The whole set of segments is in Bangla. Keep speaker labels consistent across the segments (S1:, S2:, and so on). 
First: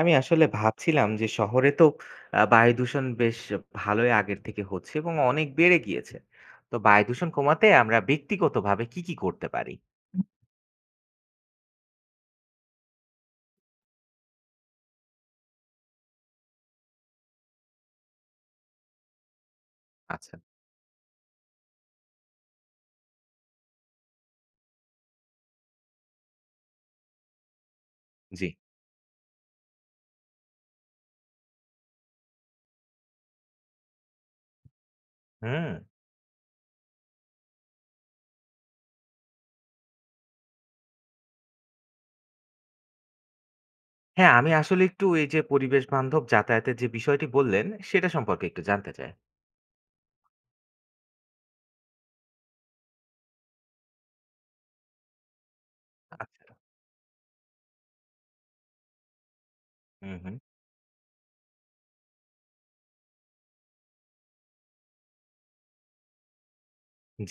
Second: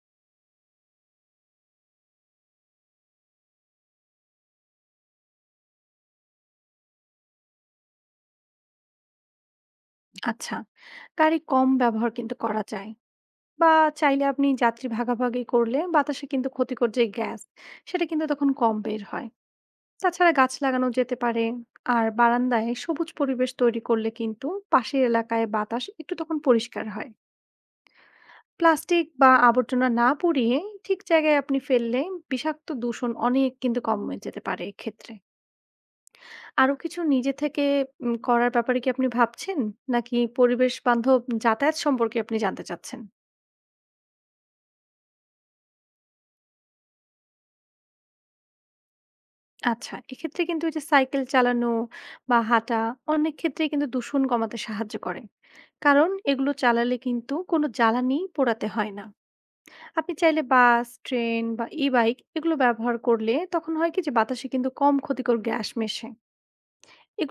S1: আমি আসলে ভাবছিলাম যে শহরে তো বায়ু দূষণ বেশ ভালোই আগের থেকে হচ্ছে এবং অনেক বেড়ে গিয়েছে। তো বায়ু দূষণ কমাতে আমরা ব্যক্তিগতভাবে কি, কি করতে পারি?
S2: আচ্ছা, গাড়ি কম ব্যবহার কিন্তু করা যায়। বা চাইলে আপনি যাত্রী ভাগাভাগি করলে বাতাসে কিন্তু ক্ষতিকর যে গ্যাস, সেটা কিন্তু তখন কম বের হয়। তাছাড়া
S1: আচ্ছা।
S2: গাছ লাগানো যেতে পারে। আর বারান্দায় সবুজ পরিবেশ তৈরি করলে কিন্তু পাশের এলাকায় বাতাস একটু তখন পরিষ্কার হয়।
S1: জি।
S2: প্লাস্টিক বা আবর্জনা না পুড়িয়ে ঠিক জায়গায় আপনি ফেললে বিষাক্ত দূষণ অনেক কিন্তু কমে যেতে পারে এক্ষেত্রে।
S1: হুম।
S2: আরো কিছু নিজে থেকে করার ব্যাপারে কি আপনি ভাবছেন? নাকি পরিবেশ বান্ধব যাতায়াত সম্পর্কে আপনি জানতে চাচ্ছেন?
S1: হ্যাঁ, আমি আসলে একটু এই যে পরিবেশ বান্ধব যাতায়াতের যে বিষয়টি বললেন, সেটা সম্পর্কে একটু জানতে চাই।
S2: আচ্ছা, এক্ষেত্রে কিন্তু এই যে সাইকেল চালানো বা হাঁটা অনেক ক্ষেত্রেই কিন্তু দূষণ কমাতে সাহায্য করে। কারণ এগুলো
S1: আচ্ছা।
S2: চালালে কিন্তু কোনো জ্বালানি পোড়াতে হয় না। আপনি
S1: হুম, হুম।
S2: চাইলে বাস, ট্রেন বা ই-বাইক এগুলো ব্যবহার করলে তখন হয় কি যে বাতাসে কিন্তু কম ক্ষতিকর গ্যাস মেশে।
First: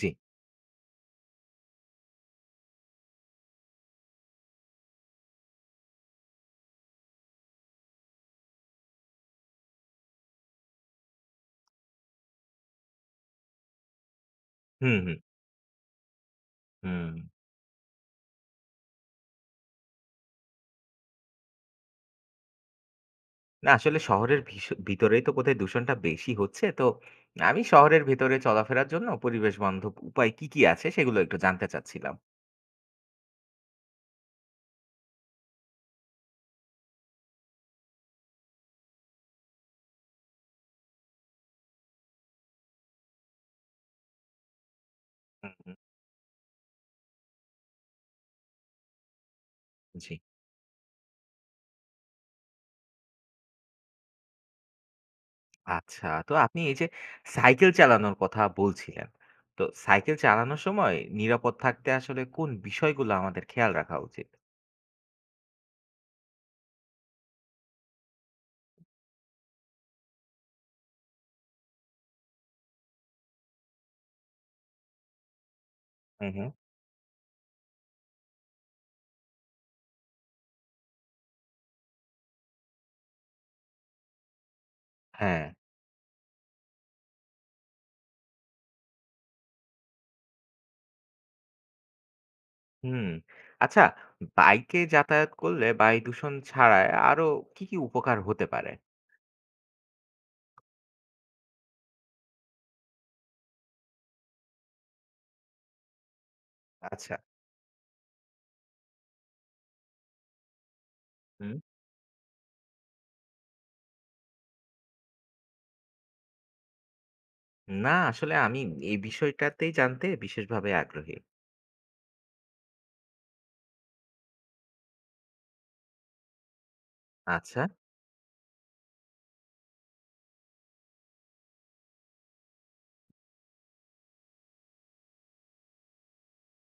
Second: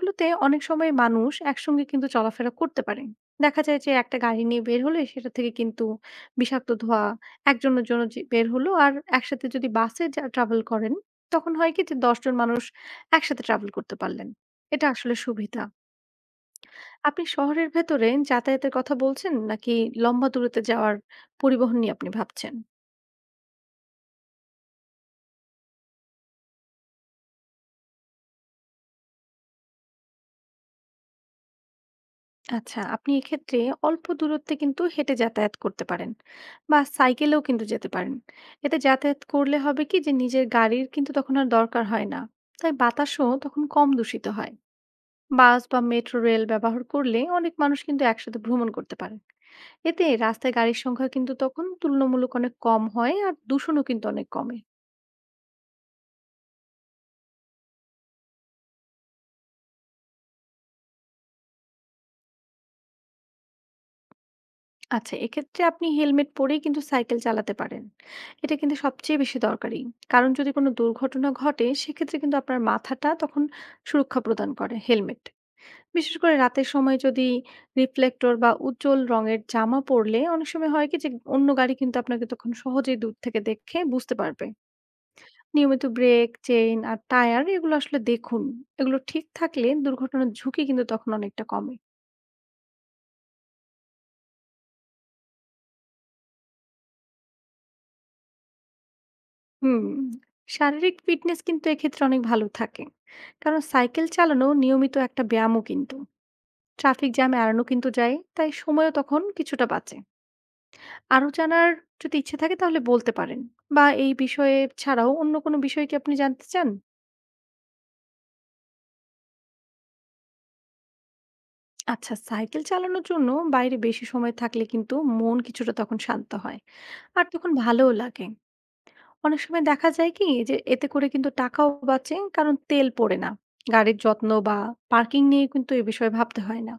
S1: জি।
S2: অনেক সময় মানুষ একসঙ্গে কিন্তু চলাফেরা করতে পারে। দেখা যায় যে একটা গাড়ি নিয়ে বের হলে সেটা থেকে কিন্তু বিষাক্ত ধোঁয়া একজনের জন্য যে বের হলো, আর একসাথে যদি বাসে ট্রাভেল করেন তখন হয় কি যে দশজন মানুষ একসাথে ট্রাভেল করতে পারলেন। এটা
S1: হুম,
S2: আসলে
S1: হুম,
S2: সুবিধা।
S1: হুম।
S2: আপনি শহরের ভেতরে যাতায়াতের কথা বলছেন, নাকি লম্বা দূরত্বে যাওয়ার পরিবহন নিয়ে আপনি ভাবছেন?
S1: না আসলে শহরের ভিতরেই তো বোধহয় দূষণটা বেশি হচ্ছে। তো আমি শহরের ভেতরে চলাফেরার জন্য পরিবেশ বান্ধব উপায় কি, কি আছে সেগুলো একটু জানতে চাচ্ছিলাম।
S2: আচ্ছা, আপনি এক্ষেত্রে অল্প দূরত্বে কিন্তু হেঁটে যাতায়াত করতে পারেন, বা সাইকেলেও কিন্তু যেতে পারেন। এতে যাতায়াত করলে হবে কি যে নিজের গাড়ির কিন্তু তখন আর দরকার হয় না, তাই বাতাসও তখন কম দূষিত হয়।
S1: হুম,
S2: বাস
S1: হুম।
S2: বা মেট্রো রেল ব্যবহার করলে অনেক মানুষ কিন্তু একসাথে ভ্রমণ করতে পারে। এতে
S1: জি।
S2: রাস্তায় গাড়ির সংখ্যা কিন্তু তখন তুলনামূলক অনেক কম হয় আর দূষণও কিন্তু অনেক কমে।
S1: আচ্ছা। তো আপনি এই যে সাইকেল চালানোর কথা বলছিলেন। তো সাইকেল চালানোর সময় নিরাপদ থাকতে আসলে কোন বিষয়গুলো আমাদের খেয়াল রাখা উচিত?
S2: আচ্ছা, এক্ষেত্রে আপনি হেলমেট পরেই কিন্তু সাইকেল চালাতে পারেন। এটা কিন্তু সবচেয়ে বেশি দরকারি। কারণ যদি কোনো দুর্ঘটনা ঘটে সেক্ষেত্রে কিন্তু আপনার মাথাটা তখন সুরক্ষা প্রদান করে হেলমেট। বিশেষ
S1: হু,
S2: করে
S1: হু।
S2: রাতের সময় যদি রিফ্লেক্টর বা উজ্জ্বল রঙের জামা পরলে অনেক সময় হয় কি যে অন্য গাড়ি কিন্তু আপনাকে তখন সহজেই দূর থেকে দেখে বুঝতে পারবে।
S1: হ্যাঁ।
S2: নিয়মিত ব্রেক, চেইন আর টায়ার এগুলো আসলে দেখুন। এগুলো ঠিক থাকলে দুর্ঘটনার ঝুঁকি কিন্তু তখন অনেকটা কমে।
S1: হুম। আচ্ছা, বাইকে যাতায়াত করলে বায়ু দূষণ ছাড়ায় আরো কি, কি উপকার হতে পারে?
S2: হুম, শারীরিক ফিটনেস কিন্তু এক্ষেত্রে অনেক ভালো থাকে, কারণ সাইকেল চালানো নিয়মিত একটা ব্যায়ামও কিন্তু। ট্রাফিক
S1: আচ্ছা।
S2: জ্যাম এড়ানো কিন্তু যায়, তাই সময়ও তখন কিছুটা বাঁচে। আরো
S1: হুম।
S2: জানার যদি ইচ্ছে থাকে তাহলে বলতে পারেন, বা এই বিষয়ে ছাড়াও অন্য কোনো বিষয় কি আপনি জানতে চান?
S1: না আসলে আমি এই বিষয়টাতেই জানতে বিশেষভাবে আগ্রহী।
S2: আচ্ছা, সাইকেল চালানোর জন্য বাইরে বেশি সময় থাকলে কিন্তু মন কিছুটা তখন শান্ত হয় আর তখন
S1: আচ্ছা।
S2: ভালোও লাগে। অনেক সময় দেখা যায় কি যে এতে করে কিন্তু টাকাও বাঁচে, কারণ তেল পড়ে না। গাড়ির যত্ন বা পার্কিং নিয়ে কিন্তু এ বিষয়ে ভাবতে হয় না।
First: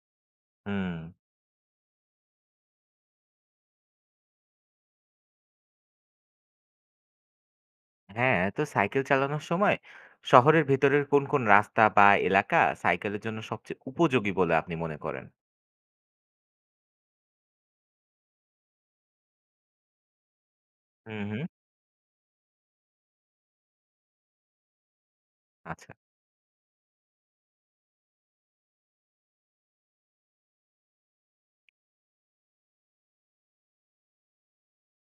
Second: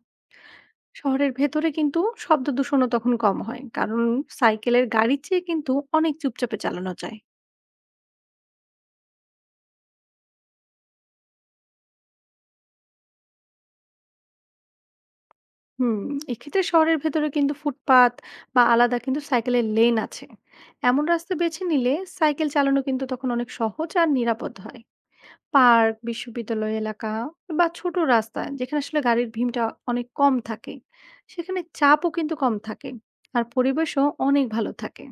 S1: হুম।
S2: শহরের ভেতরে কিন্তু শব্দ দূষণও তখন কম হয়, কারণ সাইকেলের গাড়ির চেয়ে কিন্তু অনেক চুপচাপে চালানো যায়।
S1: হ্যাঁ, তো সাইকেল চালানোর সময় শহরের ভেতরের কোন, কোন রাস্তা বা এলাকা সাইকেলের জন্য সবচেয়ে উপযোগী বলে আপনি মনে করেন?
S2: হুম, এক্ষেত্রে শহরের ভেতরে কিন্তু ফুটপাত বা আলাদা কিন্তু সাইকেলের লেন আছে এমন
S1: হুম,
S2: রাস্তা
S1: হুম।
S2: বেছে নিলে সাইকেল চালানো কিন্তু তখন অনেক সহজ আর নিরাপদ হয়।
S1: আচ্ছা,
S2: পার্ক, বিশ্ববিদ্যালয় এলাকা বা ছোট রাস্তা যেখানে আসলে গাড়ির ভিড়টা অনেক কম থাকে, সেখানে চাপও কিন্তু কম থাকে। আর পরিবেশও অনেক ভালো থাকে।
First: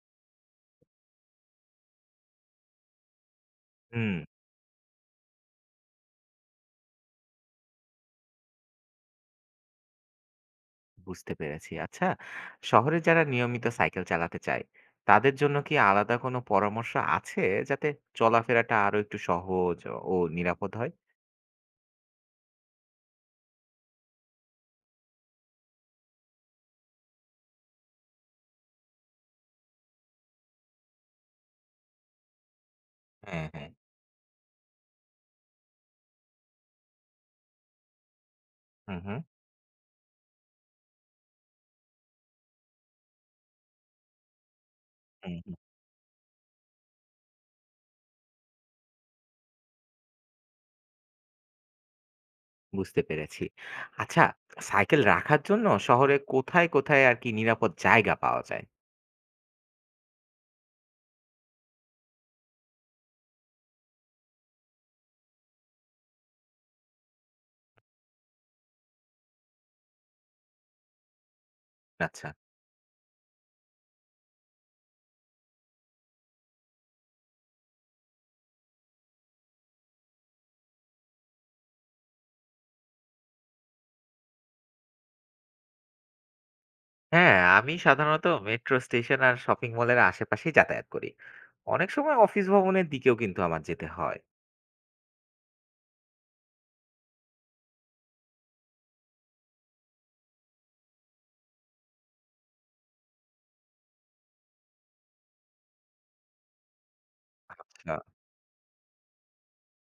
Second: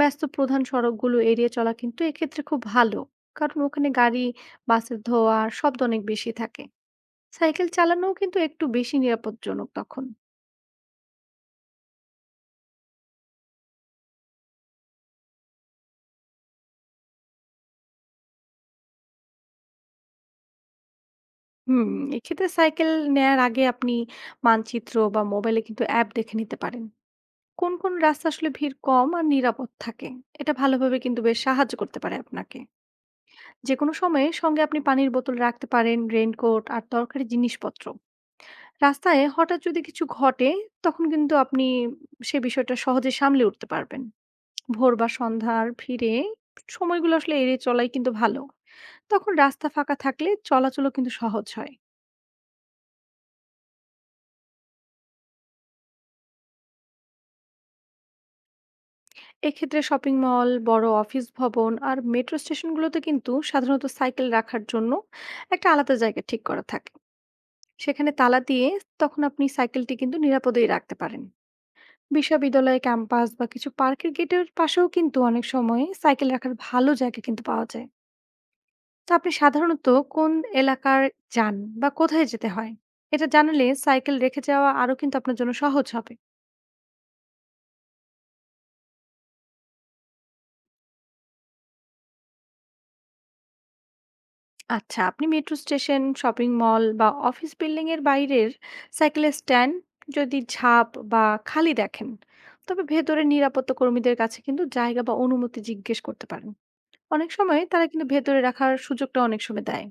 S2: ব্যস্ত প্রধান সড়কগুলো এড়িয়ে চলা কিন্তু এক্ষেত্রে খুব ভালো। কারণ ওখানে
S1: হুম,
S2: গাড়ি, বাসের ধোঁয়া আর শব্দ অনেক বেশি থাকে। সাইকেল চালানোও কিন্তু একটু বেশি নিরাপদজনক তখন।
S1: বুঝতে পেরেছি। আচ্ছা, শহরে যারা নিয়মিত সাইকেল চালাতে চায়, তাদের জন্য কি আলাদা কোনো পরামর্শ আছে যাতে চলাফেরাটা আরো একটু সহজ ও নিরাপদ হয়?
S2: হুম, এক্ষেত্রে সাইকেল নেয়ার আগে আপনি মানচিত্র বা মোবাইলে কিন্তু অ্যাপ দেখে নিতে পারেন। কোন, কোন রাস্তা আসলে ভিড় কম আর নিরাপদ থাকে? এটা ভালোভাবে কিন্তু বেশ সাহায্য করতে পারে আপনাকে।
S1: হ্যাঁ, হ্যাঁ।
S2: যেকোনো সময়ে সঙ্গে আপনি পানির বোতল রাখতে পারেন, রেইনকোট আর দরকারি জিনিসপত্র।
S1: হুম, হুম,
S2: রাস্তায় হঠাৎ যদি কিছু ঘটে, তখন কিন্তু আপনি সে বিষয়টা সহজে সামলে উঠতে পারবেন। ভোর বা
S1: হুম, হুম,
S2: সন্ধ্যার ভিড়ে সময়গুলো আসলে এড়িয়ে চলাই কিন্তু ভালো। তখন রাস্তা ফাঁকা থাকলে চলাচলও কিন্তু সহজ হয়।
S1: বুঝতে পেরেছি। আচ্ছা, সাইকেল রাখার জন্য শহরে কোথায়, কোথায় আর কি নিরাপদ জায়গা পাওয়া যায়?
S2: এক্ষেত্রে শপিং মল, বড় অফিস ভবন আর মেট্রো স্টেশনগুলোতে কিন্তু সাধারণত সাইকেল রাখার জন্য একটা আলাদা জায়গা ঠিক করা থাকে। সেখানে তালা দিয়ে তখন আপনি সাইকেলটি কিন্তু নিরাপদেই রাখতে পারেন।
S1: আচ্ছা।
S2: বিশ্ববিদ্যালয় ক্যাম্পাস বা কিছু পার্কের গেটের পাশেও কিন্তু অনেক সময় সাইকেল রাখার ভালো জায়গা কিন্তু পাওয়া যায়। তো আপনি সাধারণত কোন এলাকার যান বা কোথায় যেতে হয়? এটা জানালে সাইকেল রেখে যাওয়া আরো কিন্তু আপনার জন্য সহজ হবে।
S1: হ্যাঁ, আমি সাধারণত মেট্রো স্টেশন আর শপিং মলের আশেপাশেই যাতায়াত করি। অনেক সময় অফিস ভবনের দিকেও কিন্তু আমার যেতে হয়।
S2: আচ্ছা, আপনি মেট্রো স্টেশন, শপিং মল বা অফিস বিল্ডিং এর বাইরের সাইকেলের স্ট্যান্ড যদি ঝাঁপ বা খালি দেখেন, তবে ভেতরে নিরাপত্তা কর্মীদের কাছে কিন্তু জায়গা বা অনুমতি জিজ্ঞেস করতে পারেন। অনেক সময় তারা
S1: আচ্ছা।
S2: কিন্তু ভেতরে রাখার সুযোগটা অনেক সময় দেয়।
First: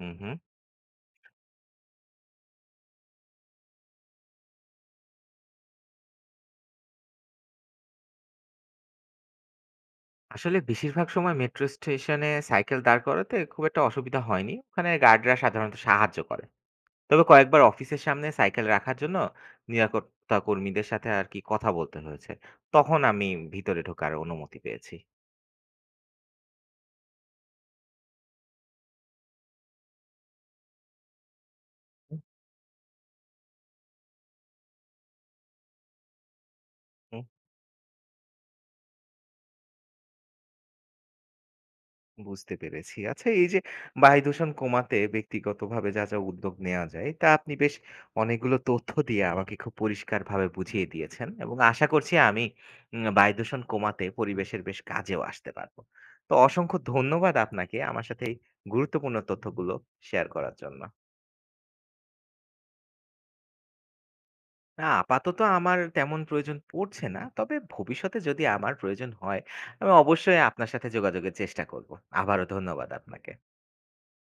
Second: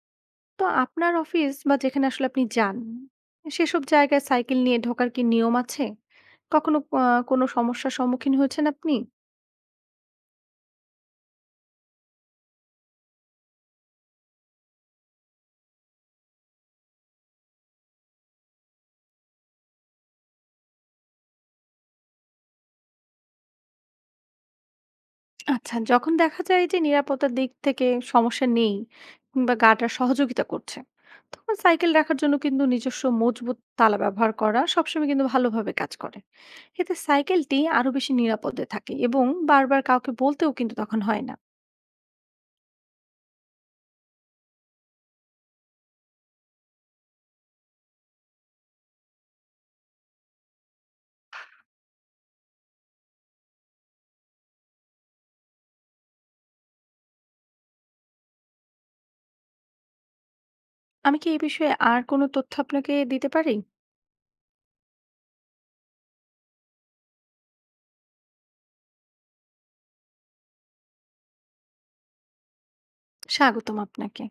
S1: হুম, হুম।
S2: তো আপনার অফিস বা যেখানে আসলে আপনি যান, সেসব জায়গায় সাইকেল নিয়ে ঢোকার কি নিয়ম আছে? কখনো কোনো সমস্যার সম্মুখীন হয়েছেন আপনি?
S1: আসলে বেশিরভাগ সময় মেট্রো স্টেশনে সাইকেল দাঁড় করাতে খুব একটা অসুবিধা হয়নি। ওখানে গার্ডরা সাধারণত সাহায্য করে। তবে কয়েকবার অফিসের সামনে সাইকেল রাখার জন্য নিরাপত্তা কর্মীদের সাথে আর কি কথা বলতে হয়েছে। তখন আমি ভিতরে ঢোকার অনুমতি পেয়েছি।
S2: আচ্ছা, যখন দেখা যায় যে নিরাপত্তার দিক থেকে সমস্যা নেই কিংবা গার্ডরা সহযোগিতা করছে, তখন সাইকেল রাখার জন্য কিন্তু নিজস্ব মজবুত তালা ব্যবহার করা সবসময় কিন্তু ভালোভাবে কাজ করে। এতে
S1: হুম।
S2: সাইকেলটি আরো বেশি নিরাপদে থাকে এবং বারবার কাউকে বলতেও কিন্তু তখন হয় না।
S1: বুঝতে পেরেছি। আচ্ছা এই যে বায়ু দূষণ কমাতে ব্যক্তিগতভাবে যা, যা উদ্যোগ নেওয়া যায় তা আপনি বেশ অনেকগুলো তথ্য দিয়ে আমাকে খুব পরিষ্কারভাবে বুঝিয়ে দিয়েছেন এবং আশা করছি আমি বায়ু দূষণ কমাতে পরিবেশের বেশ কাজেও আসতে পারবো। তো অসংখ্য ধন্যবাদ আপনাকে আমার সাথে এই গুরুত্বপূর্ণ তথ্যগুলো শেয়ার করার জন্য।
S2: আমি কি এই বিষয়ে আর কোনো তথ্য আপনাকে দিতে পারি?
S1: না আপাতত আমার তেমন প্রয়োজন পড়ছে না। তবে ভবিষ্যতে যদি আমার প্রয়োজন হয় আমি অবশ্যই আপনার সাথে যোগাযোগের চেষ্টা করব। আবারও ধন্যবাদ আপনাকে।
S2: স্বাগতম আপনাকে।